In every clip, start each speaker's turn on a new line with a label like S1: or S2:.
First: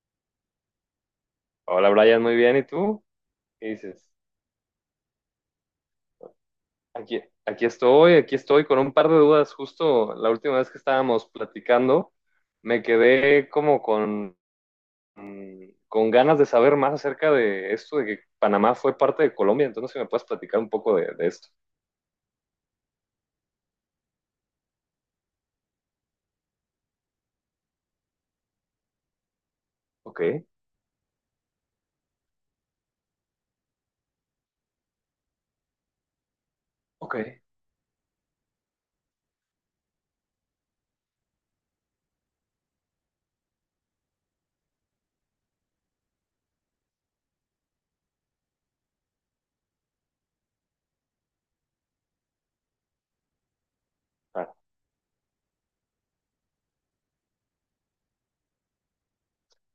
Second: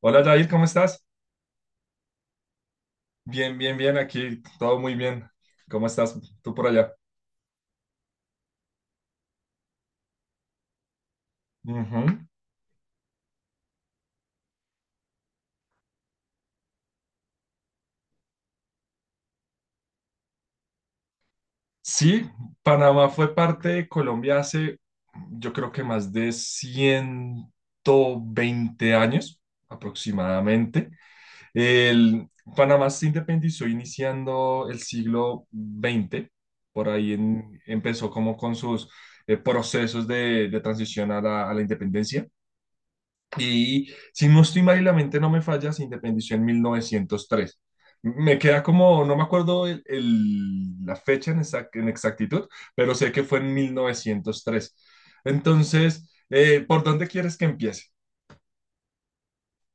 S1: Hola Jair, ¿cómo estás?
S2: Hola Brian, muy bien. ¿Y tú?
S1: Bien,
S2: ¿Qué
S1: bien, bien,
S2: dices?
S1: aquí todo muy bien. ¿Cómo estás tú por allá?
S2: Aquí estoy con un par de dudas. Justo la última vez que estábamos
S1: Ujú.
S2: platicando, me quedé como con con ganas de saber más acerca de esto, de que Panamá fue parte de Colombia. Entonces, si me puedes platicar un poco de esto.
S1: Sí, Panamá fue parte de Colombia hace yo creo que más de 120 años
S2: Ok,
S1: aproximadamente. El, Panamá se independizó iniciando el siglo XX. Por ahí
S2: ok.
S1: empezó como con sus procesos de transición a la independencia. Y si no estoy mal y la mente no me falla, se independizó en 1903. Me queda como, no me acuerdo la fecha en exactitud, pero sé que fue en
S2: Ah.
S1: 1903. Entonces, ¿por dónde quieres que empiece?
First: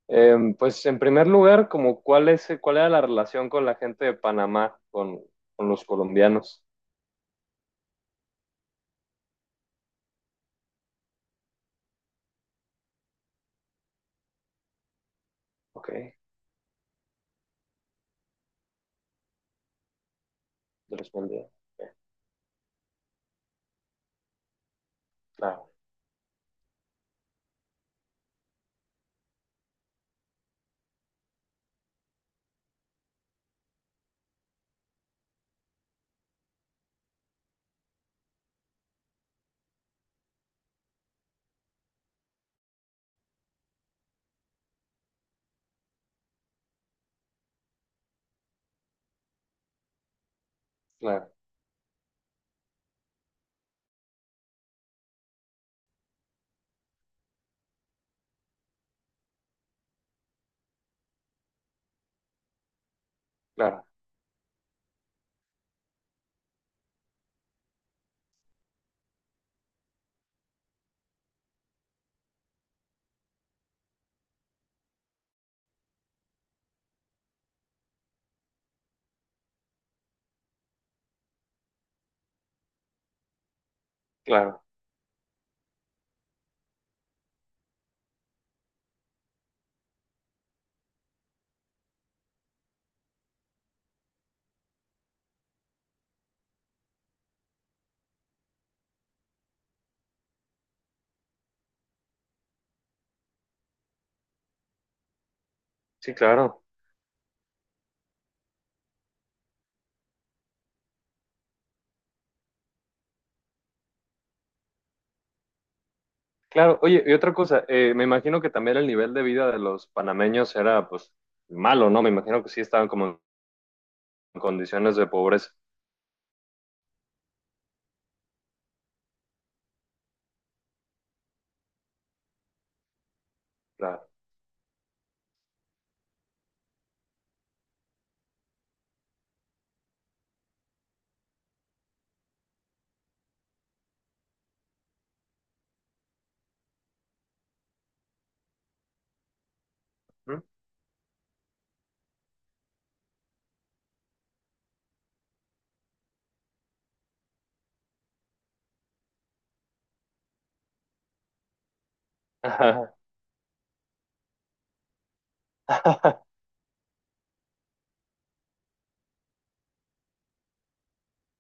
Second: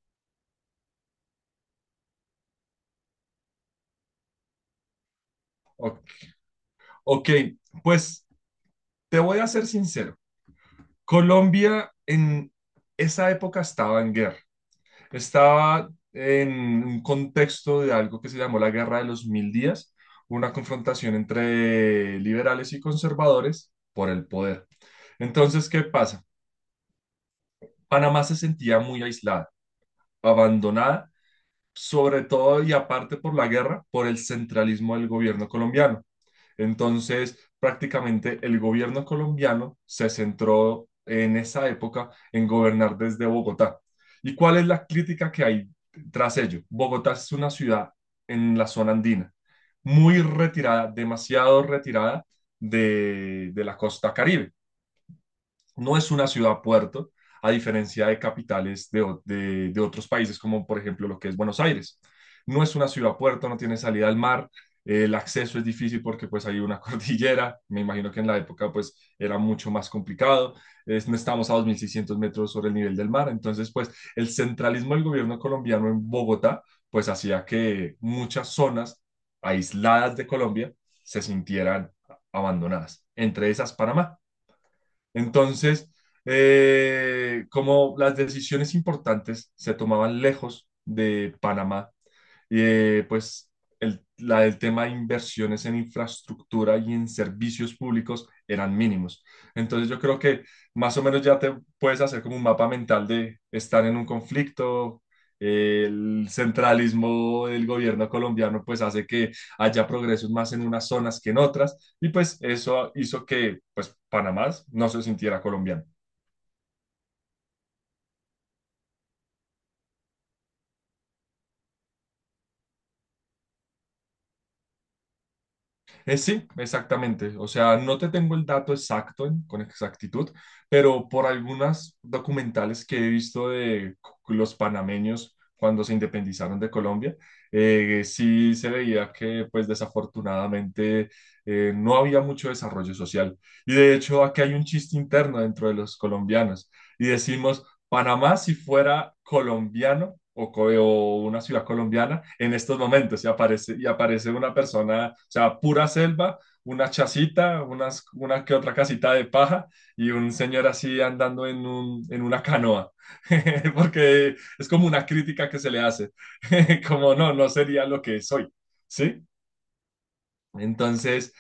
S2: Pues en primer lugar, como cuál era la relación con la gente de Panamá, con los
S1: O-
S2: colombianos.
S1: ok, pues te voy a ser sincero. Colombia en esa época estaba en guerra.
S2: Ok,
S1: Estaba
S2: de
S1: en un contexto de algo que se llamó la Guerra de los Mil Días, una
S2: los
S1: confrontación
S2: colombianos. Ok,
S1: entre liberales y conservadores por el poder. Entonces,
S2: claro,
S1: ¿qué pasa? Panamá se sentía muy aislada, abandonada, sobre todo y aparte por la guerra, por el centralismo del gobierno colombiano. Entonces, prácticamente el gobierno colombiano se centró en esa época en gobernar desde Bogotá. ¿Y cuál es la crítica que hay tras ello? Bogotá es una ciudad en la zona andina, muy retirada,
S2: claro,
S1: demasiado retirada de la costa Caribe. No es una ciudad-puerto, a diferencia de capitales de otros países, como por ejemplo lo que es Buenos Aires. No es una ciudad-puerto, no tiene
S2: claro,
S1: salida al mar, el acceso es difícil porque pues hay una cordillera, me imagino que en la época pues era mucho más complicado, no estamos a 2.600 metros sobre el nivel del mar, entonces pues el centralismo del gobierno colombiano en Bogotá pues hacía que muchas zonas aisladas de Colombia se sintieran abandonadas, entre esas Panamá.
S2: claro.
S1: Entonces, como las decisiones importantes se tomaban lejos de Panamá, y pues la del tema de inversiones en infraestructura y en servicios públicos eran mínimos. Entonces yo creo que más o menos ya te puedes hacer como un mapa mental de estar en un conflicto. eh,
S2: Sí,
S1: El
S2: claro.
S1: centralismo del gobierno colombiano pues hace que haya progresos más en unas zonas que en otras y pues eso hizo que pues Panamá no se sintiera colombiano.
S2: Claro, oye, y otra cosa, me imagino que también el nivel de vida de los panameños era pues malo, ¿no? Me imagino que sí estaban como en condiciones de pobreza.
S1: Sí, exactamente. O sea, no te tengo el dato exacto con exactitud, pero por algunas documentales que he visto
S2: Claro.
S1: los panameños cuando se independizaron de Colombia, sí se veía que, pues desafortunadamente, no había mucho desarrollo social. Y de hecho, aquí hay un chiste interno dentro de los colombianos y decimos, Panamá si fuera colombiano
S2: ¿Mm?
S1: o una ciudad colombiana en estos momentos y aparece una persona, o sea, pura selva, una chacita, una que otra casita de paja y un señor así andando en una canoa,
S2: Ajá.
S1: porque es como una crítica que se le hace, como no, no sería lo que soy, ¿sí? Entonces,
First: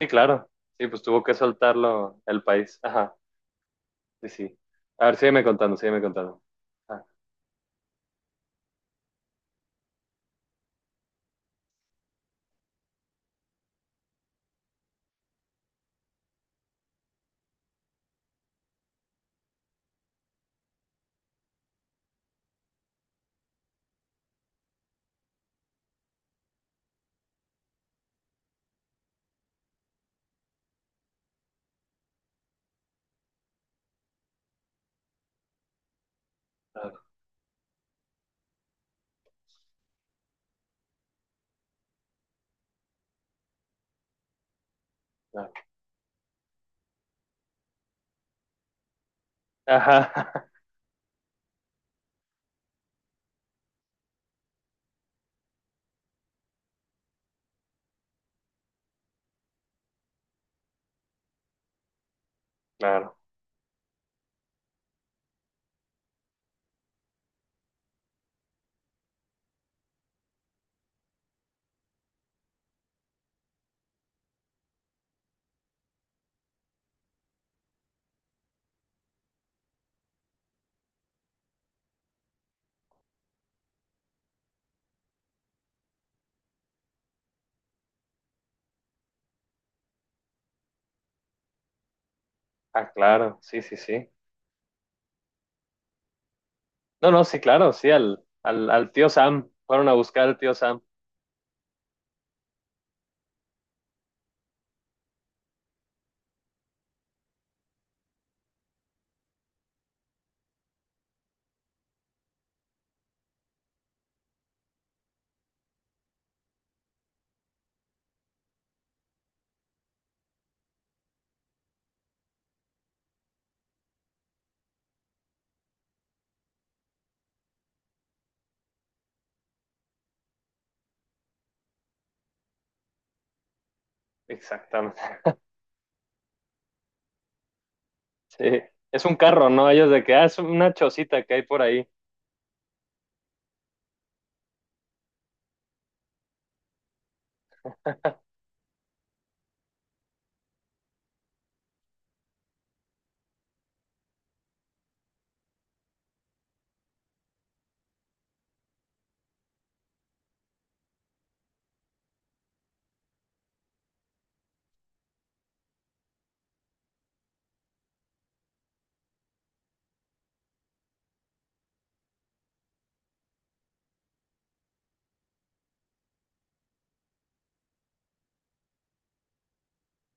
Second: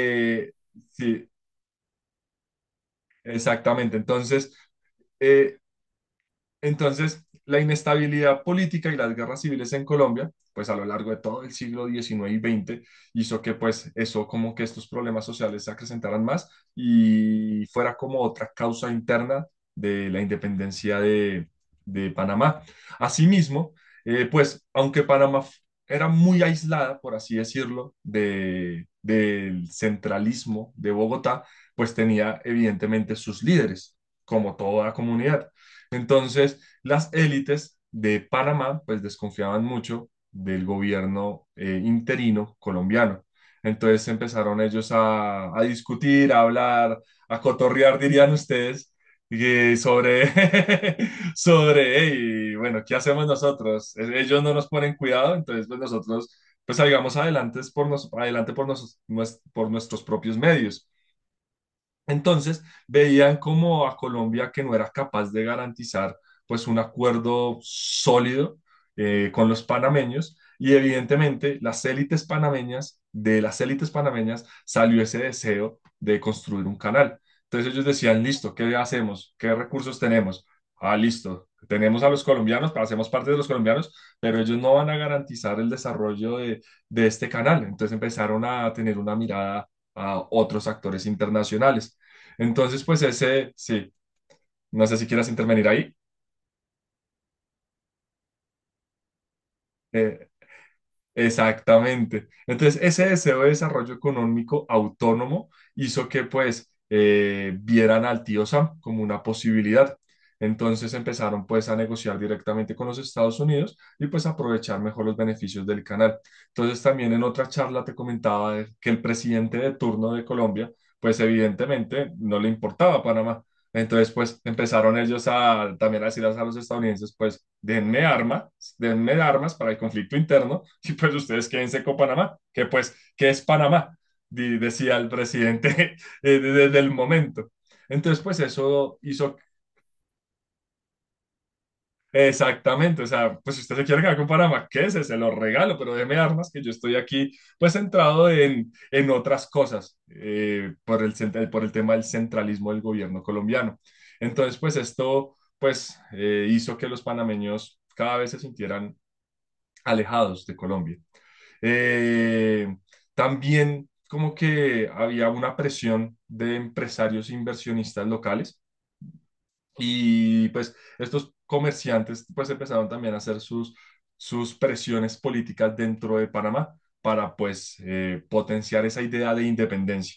S2: Sí, claro. Sí, pues tuvo
S1: sí,
S2: que soltarlo el país. Ajá,
S1: exactamente,
S2: sí,
S1: entonces
S2: sí. A ver, sígueme
S1: eh,
S2: contando, sígueme contando. Ah,
S1: Entonces, la inestabilidad política y las guerras civiles en Colombia, pues a lo largo de todo el siglo XIX y XX hizo que pues eso, como que estos problemas sociales se acrecentaran más y fuera como otra causa interna de la independencia de Panamá. Asimismo, pues aunque era muy aislada, por así decirlo, del centralismo de Bogotá, pues tenía evidentemente sus líderes, como toda comunidad. Entonces,
S2: claro,
S1: las élites de Panamá, pues desconfiaban mucho del gobierno interino colombiano. Entonces empezaron ellos
S2: claro.
S1: a discutir, a hablar, a cotorrear, dirían ustedes, y sobre,
S2: Ajá,
S1: sobre, "Hey, bueno, ¿qué hacemos nosotros? Ellos no nos ponen cuidado, entonces pues nosotros salgamos adelante por nuestros propios medios. Entonces,
S2: claro.
S1: veían como a Colombia que no era capaz de garantizar pues un acuerdo sólido con los panameños y evidentemente de las élites panameñas salió ese deseo de construir un canal. Entonces ellos decían, listo, ¿qué hacemos? ¿Qué recursos tenemos? Ah, listo, tenemos a los colombianos, hacemos parte de los colombianos, pero ellos no van a garantizar el desarrollo de este canal. Entonces empezaron a tener una mirada a otros actores internacionales. Entonces,
S2: Ah,
S1: pues
S2: claro,
S1: ese,
S2: sí, sí,
S1: sí,
S2: sí.
S1: no sé si quieras intervenir ahí.
S2: No, no, sí, claro, sí, al tío Sam. Fueron a
S1: Eh,
S2: buscar al tío Sam.
S1: Exactamente. Entonces, ese deseo de desarrollo económico autónomo hizo que pues vieran al tío Sam como una posibilidad. Entonces empezaron pues a negociar directamente con los Estados Unidos y pues aprovechar mejor los beneficios del canal. Entonces también en otra charla te comentaba que el presidente de turno de Colombia pues evidentemente no le importaba Panamá. Entonces pues empezaron ellos a también a decir a los estadounidenses pues denme armas para el conflicto interno y pues ustedes quédense con Panamá, que pues, ¿qué es Panamá? Decía el
S2: Exactamente.
S1: presidente desde el momento. Entonces, pues
S2: Sí,
S1: eso
S2: es un
S1: hizo
S2: carro, ¿no? Ellos de que, ah, es una chocita que hay por ahí,
S1: exactamente, o sea, pues si usted se quiere quedar con Panamá, ¿qué se lo regalo, pero déme armas, que yo estoy aquí pues centrado en otras cosas, por por el tema del centralismo del gobierno colombiano. Entonces, pues esto pues hizo que los panameños cada vez se sintieran alejados de Colombia. Eh, También como que había una presión de empresarios inversionistas locales y pues estos comerciantes pues empezaron también a hacer sus, sus presiones políticas dentro de Panamá para pues potenciar esa idea de independencia.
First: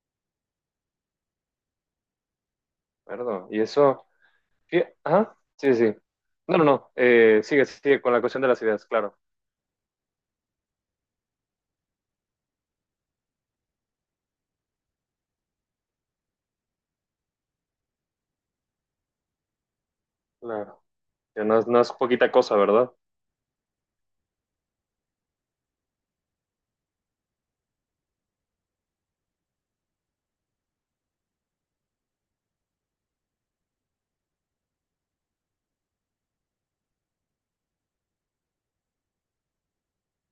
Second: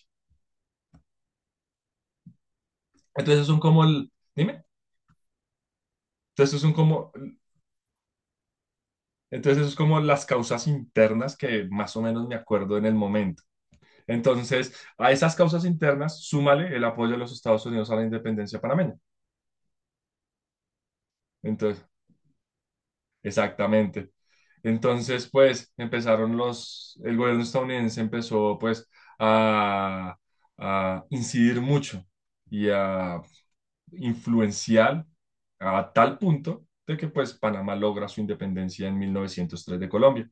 S1: Entonces
S2: perdón.
S1: son
S2: Y
S1: como
S2: eso,
S1: el, dime,
S2: sí, ajá, sí, sí. No,
S1: entonces
S2: no,
S1: son
S2: no,
S1: como,
S2: sigue, sigue con la cuestión de las ideas, claro,
S1: Entonces eso es como las causas internas que más o menos me acuerdo en el momento. Entonces, a esas causas internas, súmale el apoyo de los Estados Unidos a la independencia panameña.
S2: claro. Que no, no
S1: Entonces,
S2: es poquita cosa, ¿verdad?
S1: exactamente. Entonces, pues, empezaron los, el gobierno estadounidense empezó, pues, a, a incidir mucho y a influenciar a tal punto de que, pues, Panamá logra su independencia en 1903 de Colombia.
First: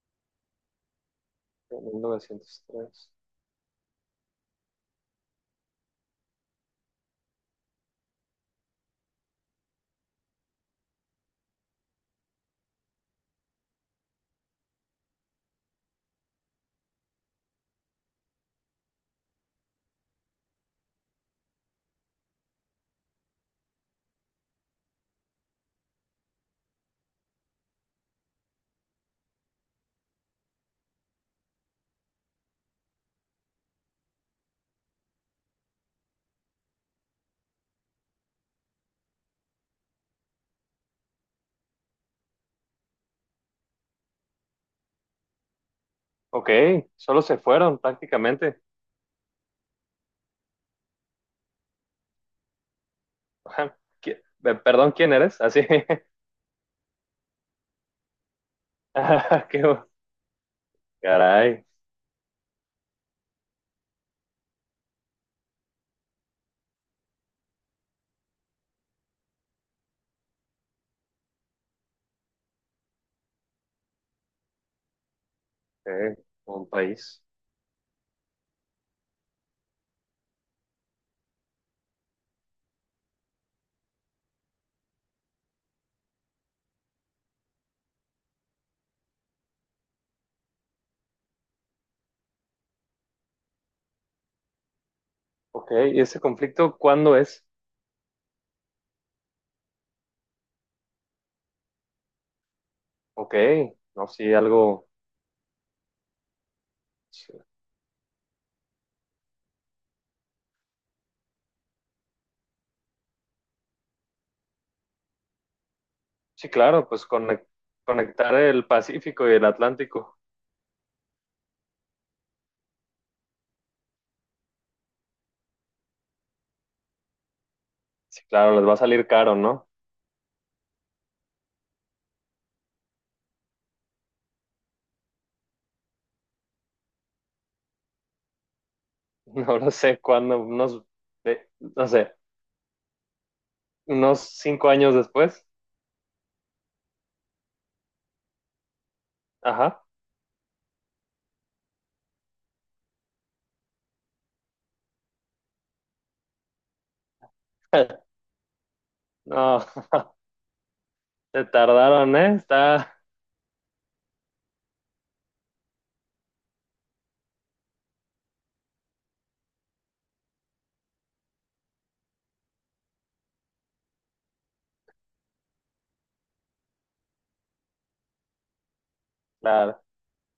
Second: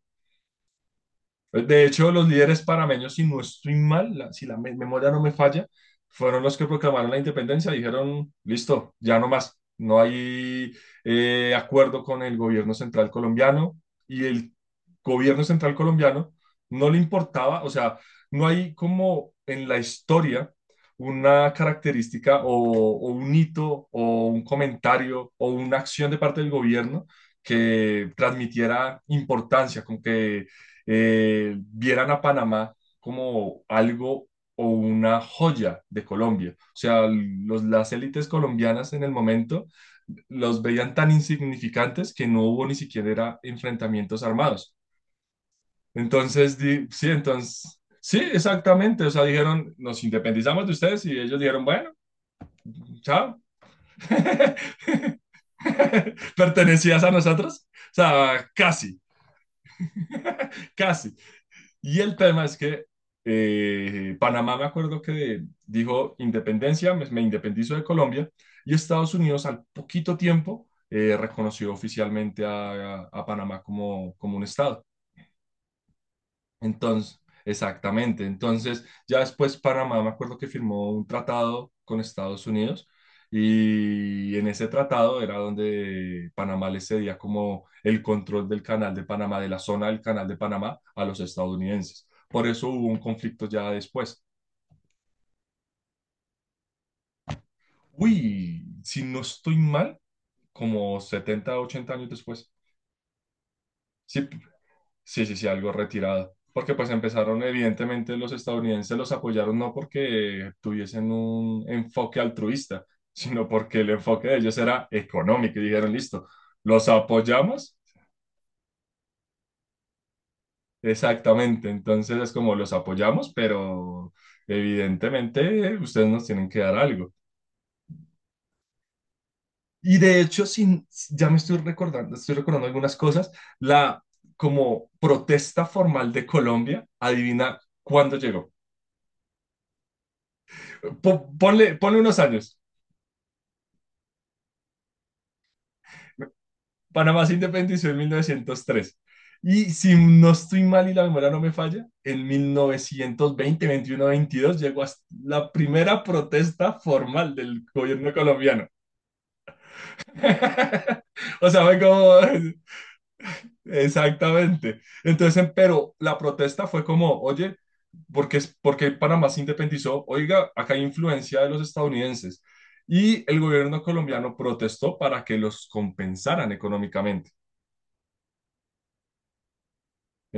S1: De
S2: mil
S1: hecho, los líderes
S2: novecientos tres.
S1: parameños, si no estoy mal, memoria no me falla, fueron los que proclamaron la independencia. Dijeron, listo, ya no más. No hay acuerdo con el gobierno central colombiano y el gobierno central colombiano no le importaba, o sea, no hay como en la historia una característica o un hito o un comentario o una acción de parte del gobierno que transmitiera importancia, como que vieran a Panamá como algo o una joya de Colombia. O sea, las élites colombianas en el momento los veían tan insignificantes que no hubo ni siquiera enfrentamientos armados.
S2: Ok,
S1: Entonces,
S2: solo se fueron
S1: sí,
S2: prácticamente.
S1: exactamente. O sea, dijeron, nos independizamos de ustedes y ellos dijeron, bueno, chao.
S2: Ajá. ¿ Perdón, ¿quién eres? Así.
S1: Pertenecías a nosotros. O sea, casi,
S2: Ah,
S1: casi.
S2: caray,
S1: Y el tema es que Panamá, me acuerdo que dijo independencia, me independizo de Colombia, y Estados Unidos al poquito tiempo reconoció oficialmente a Panamá como, como un estado.
S2: eh, un
S1: Entonces,
S2: país.
S1: exactamente. Entonces, ya después Panamá, me acuerdo que firmó un tratado con Estados Unidos y en ese tratado era donde Panamá le cedía como el control del canal de Panamá, de la zona del canal de Panamá a los estadounidenses. Por eso hubo un conflicto ya después.
S2: Ok, ¿y ese conflicto cuándo es?
S1: Uy, si no estoy mal, como 70, 80 años después.
S2: Ok, no,
S1: Sí,
S2: sí, algo.
S1: sí, sí, sí, algo retirado. Porque pues
S2: Sí,
S1: empezaron, evidentemente los estadounidenses los apoyaron no porque tuviesen un enfoque altruista, sino porque el enfoque de ellos era económico y dijeron, listo,
S2: sí, claro,
S1: los
S2: pues
S1: apoyamos.
S2: conectar el Pacífico y el Atlántico.
S1: Exactamente, entonces es como los apoyamos, pero evidentemente ustedes nos tienen que dar algo.
S2: Sí, claro, les va a salir caro, ¿no?
S1: Y de hecho, sin, ya me estoy recordando algunas cosas, la como protesta formal de Colombia, adivina cuándo llegó.
S2: No lo sé cuándo, unos, de-
S1: Ponle,
S2: no
S1: ponle
S2: sé,
S1: unos años.
S2: unos 5 años después.
S1: Panamá se independizó en 1903. Y
S2: Ajá.
S1: si no estoy mal y la memoria no me falla, en 1920, 21, 22 llegó hasta la primera protesta formal del gobierno colombiano.
S2: No, se
S1: O sea, fue
S2: tardaron,
S1: como
S2: ¿eh? Está,
S1: exactamente. Entonces, pero la protesta fue como, oye, ¿por qué Panamá se independizó? Oiga, acá hay influencia de los estadounidenses. Y el gobierno colombiano protestó para que los compensaran económicamente.
S2: claro,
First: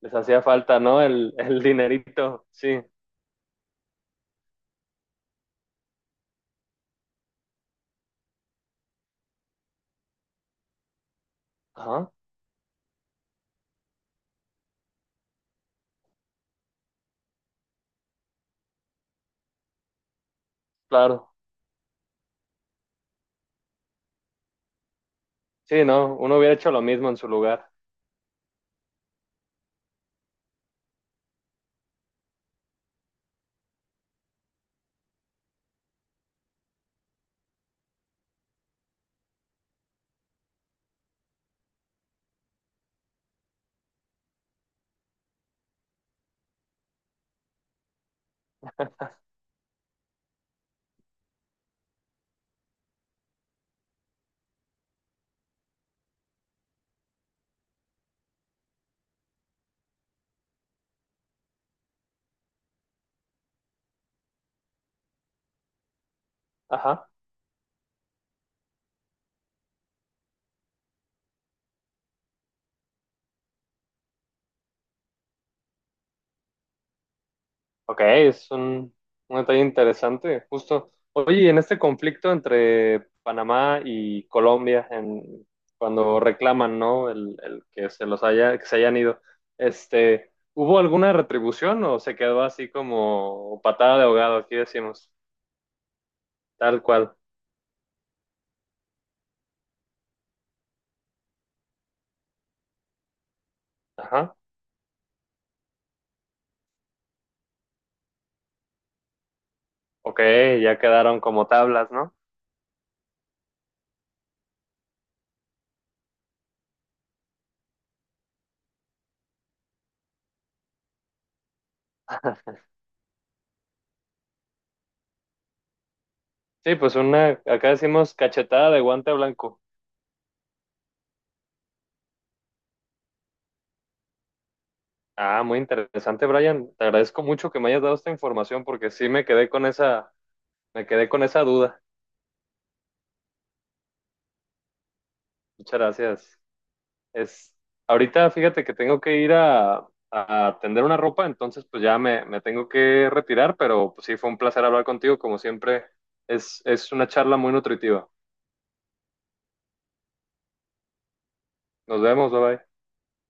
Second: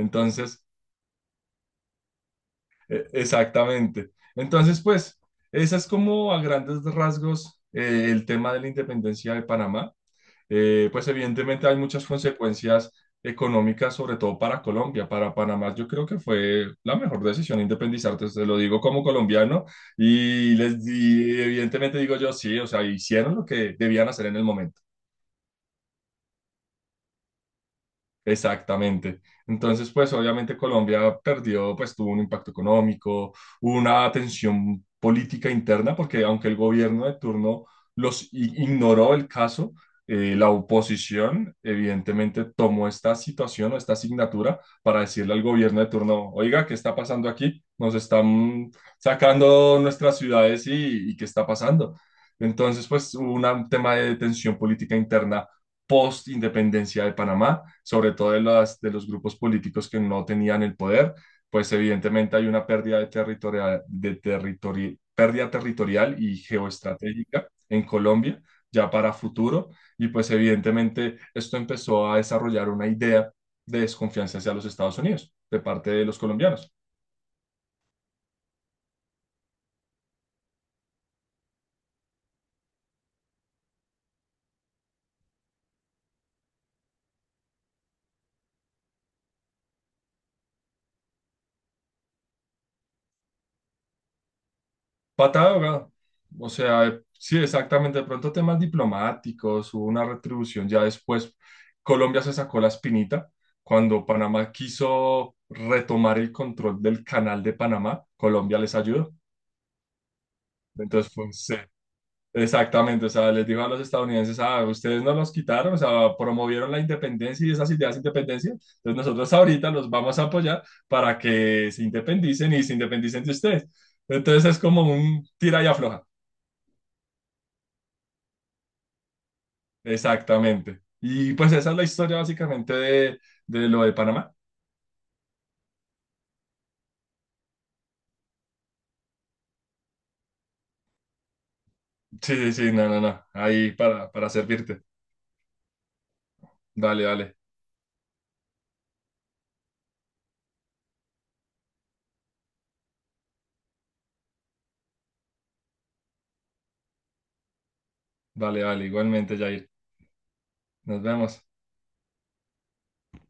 S2: les hacía falta, ¿no? El dinerito, sí.
S1: exactamente. Entonces, pues, esa es como a grandes rasgos el tema de la independencia de Panamá. Pues evidentemente hay muchas
S2: Ajá,
S1: consecuencias económicas, sobre todo para Colombia. Para Panamá yo creo que fue la mejor decisión independizarte, te lo digo como colombiano y, les,
S2: claro.
S1: di evidentemente digo yo sí, o sea, hicieron lo que debían hacer en el momento.
S2: Sí, no, uno hubiera hecho lo mismo en su lugar.
S1: Exactamente. Entonces, pues obviamente Colombia perdió, pues tuvo un impacto económico, hubo una tensión política interna, porque aunque el gobierno de turno ignoró el caso, la oposición evidentemente tomó esta situación o esta asignatura para decirle al gobierno de turno, oiga, ¿qué está pasando aquí? Nos están sacando nuestras ciudades y ¿qué está pasando? Entonces, pues un tema de tensión política interna post-independencia de Panamá, sobre todo de los grupos políticos que no tenían el poder, pues evidentemente hay una pérdida, de territorial, de territori pérdida territorial y
S2: Ajá.
S1: geoestratégica en Colombia ya para futuro y pues evidentemente esto empezó a desarrollar una idea de desconfianza hacia los Estados Unidos de parte de los colombianos.
S2: Ok, un detalle interesante, justo. Oye, y en este conflicto entre Panamá y Colombia, en, cuando reclaman, ¿no? El que se los haya, que se hayan ido, este, ¿hubo alguna retribución o se quedó así como patada de ahogado? Aquí decimos,
S1: Patada de ahogado. O
S2: tal
S1: sea,
S2: cual.
S1: sí, exactamente. De pronto temas diplomáticos, hubo una retribución ya después. Colombia se sacó la espinita cuando
S2: Ajá.
S1: Panamá quiso retomar el control del canal de Panamá. Colombia les ayudó.
S2: Ok, ya
S1: Entonces
S2: quedaron
S1: fue un
S2: como
S1: se-
S2: tablas, ¿no?
S1: Exactamente, o sea, les dijo a los estadounidenses, ah, ustedes no los quitaron, o sea, promovieron la independencia y esas ideas de independencia, entonces nosotros ahorita los vamos a apoyar para que se independicen y se independicen de ustedes. Entonces es como un tira y afloja.
S2: Sí, pues una, acá decimos cachetada de guante blanco.
S1: Exactamente. Y pues esa es la historia básicamente de lo de Panamá.
S2: Ah, muy interesante, Brian. Te agradezco mucho que me hayas dado esta información porque sí me quedé con esa. Me quedé con esa duda.
S1: Sí, sí, sí, no, no, no. Ahí para servirte.
S2: Muchas gracias.
S1: Vale, vale,
S2: Es, ahorita fíjate que tengo que ir a tender una ropa, entonces pues ya me tengo que retirar, pero pues sí, fue un placer hablar contigo, como siempre. Es una charla muy nutritiva.
S1: vale. Igualmente, Jair. Nos vemos.
S2: Nos vemos, bye bye.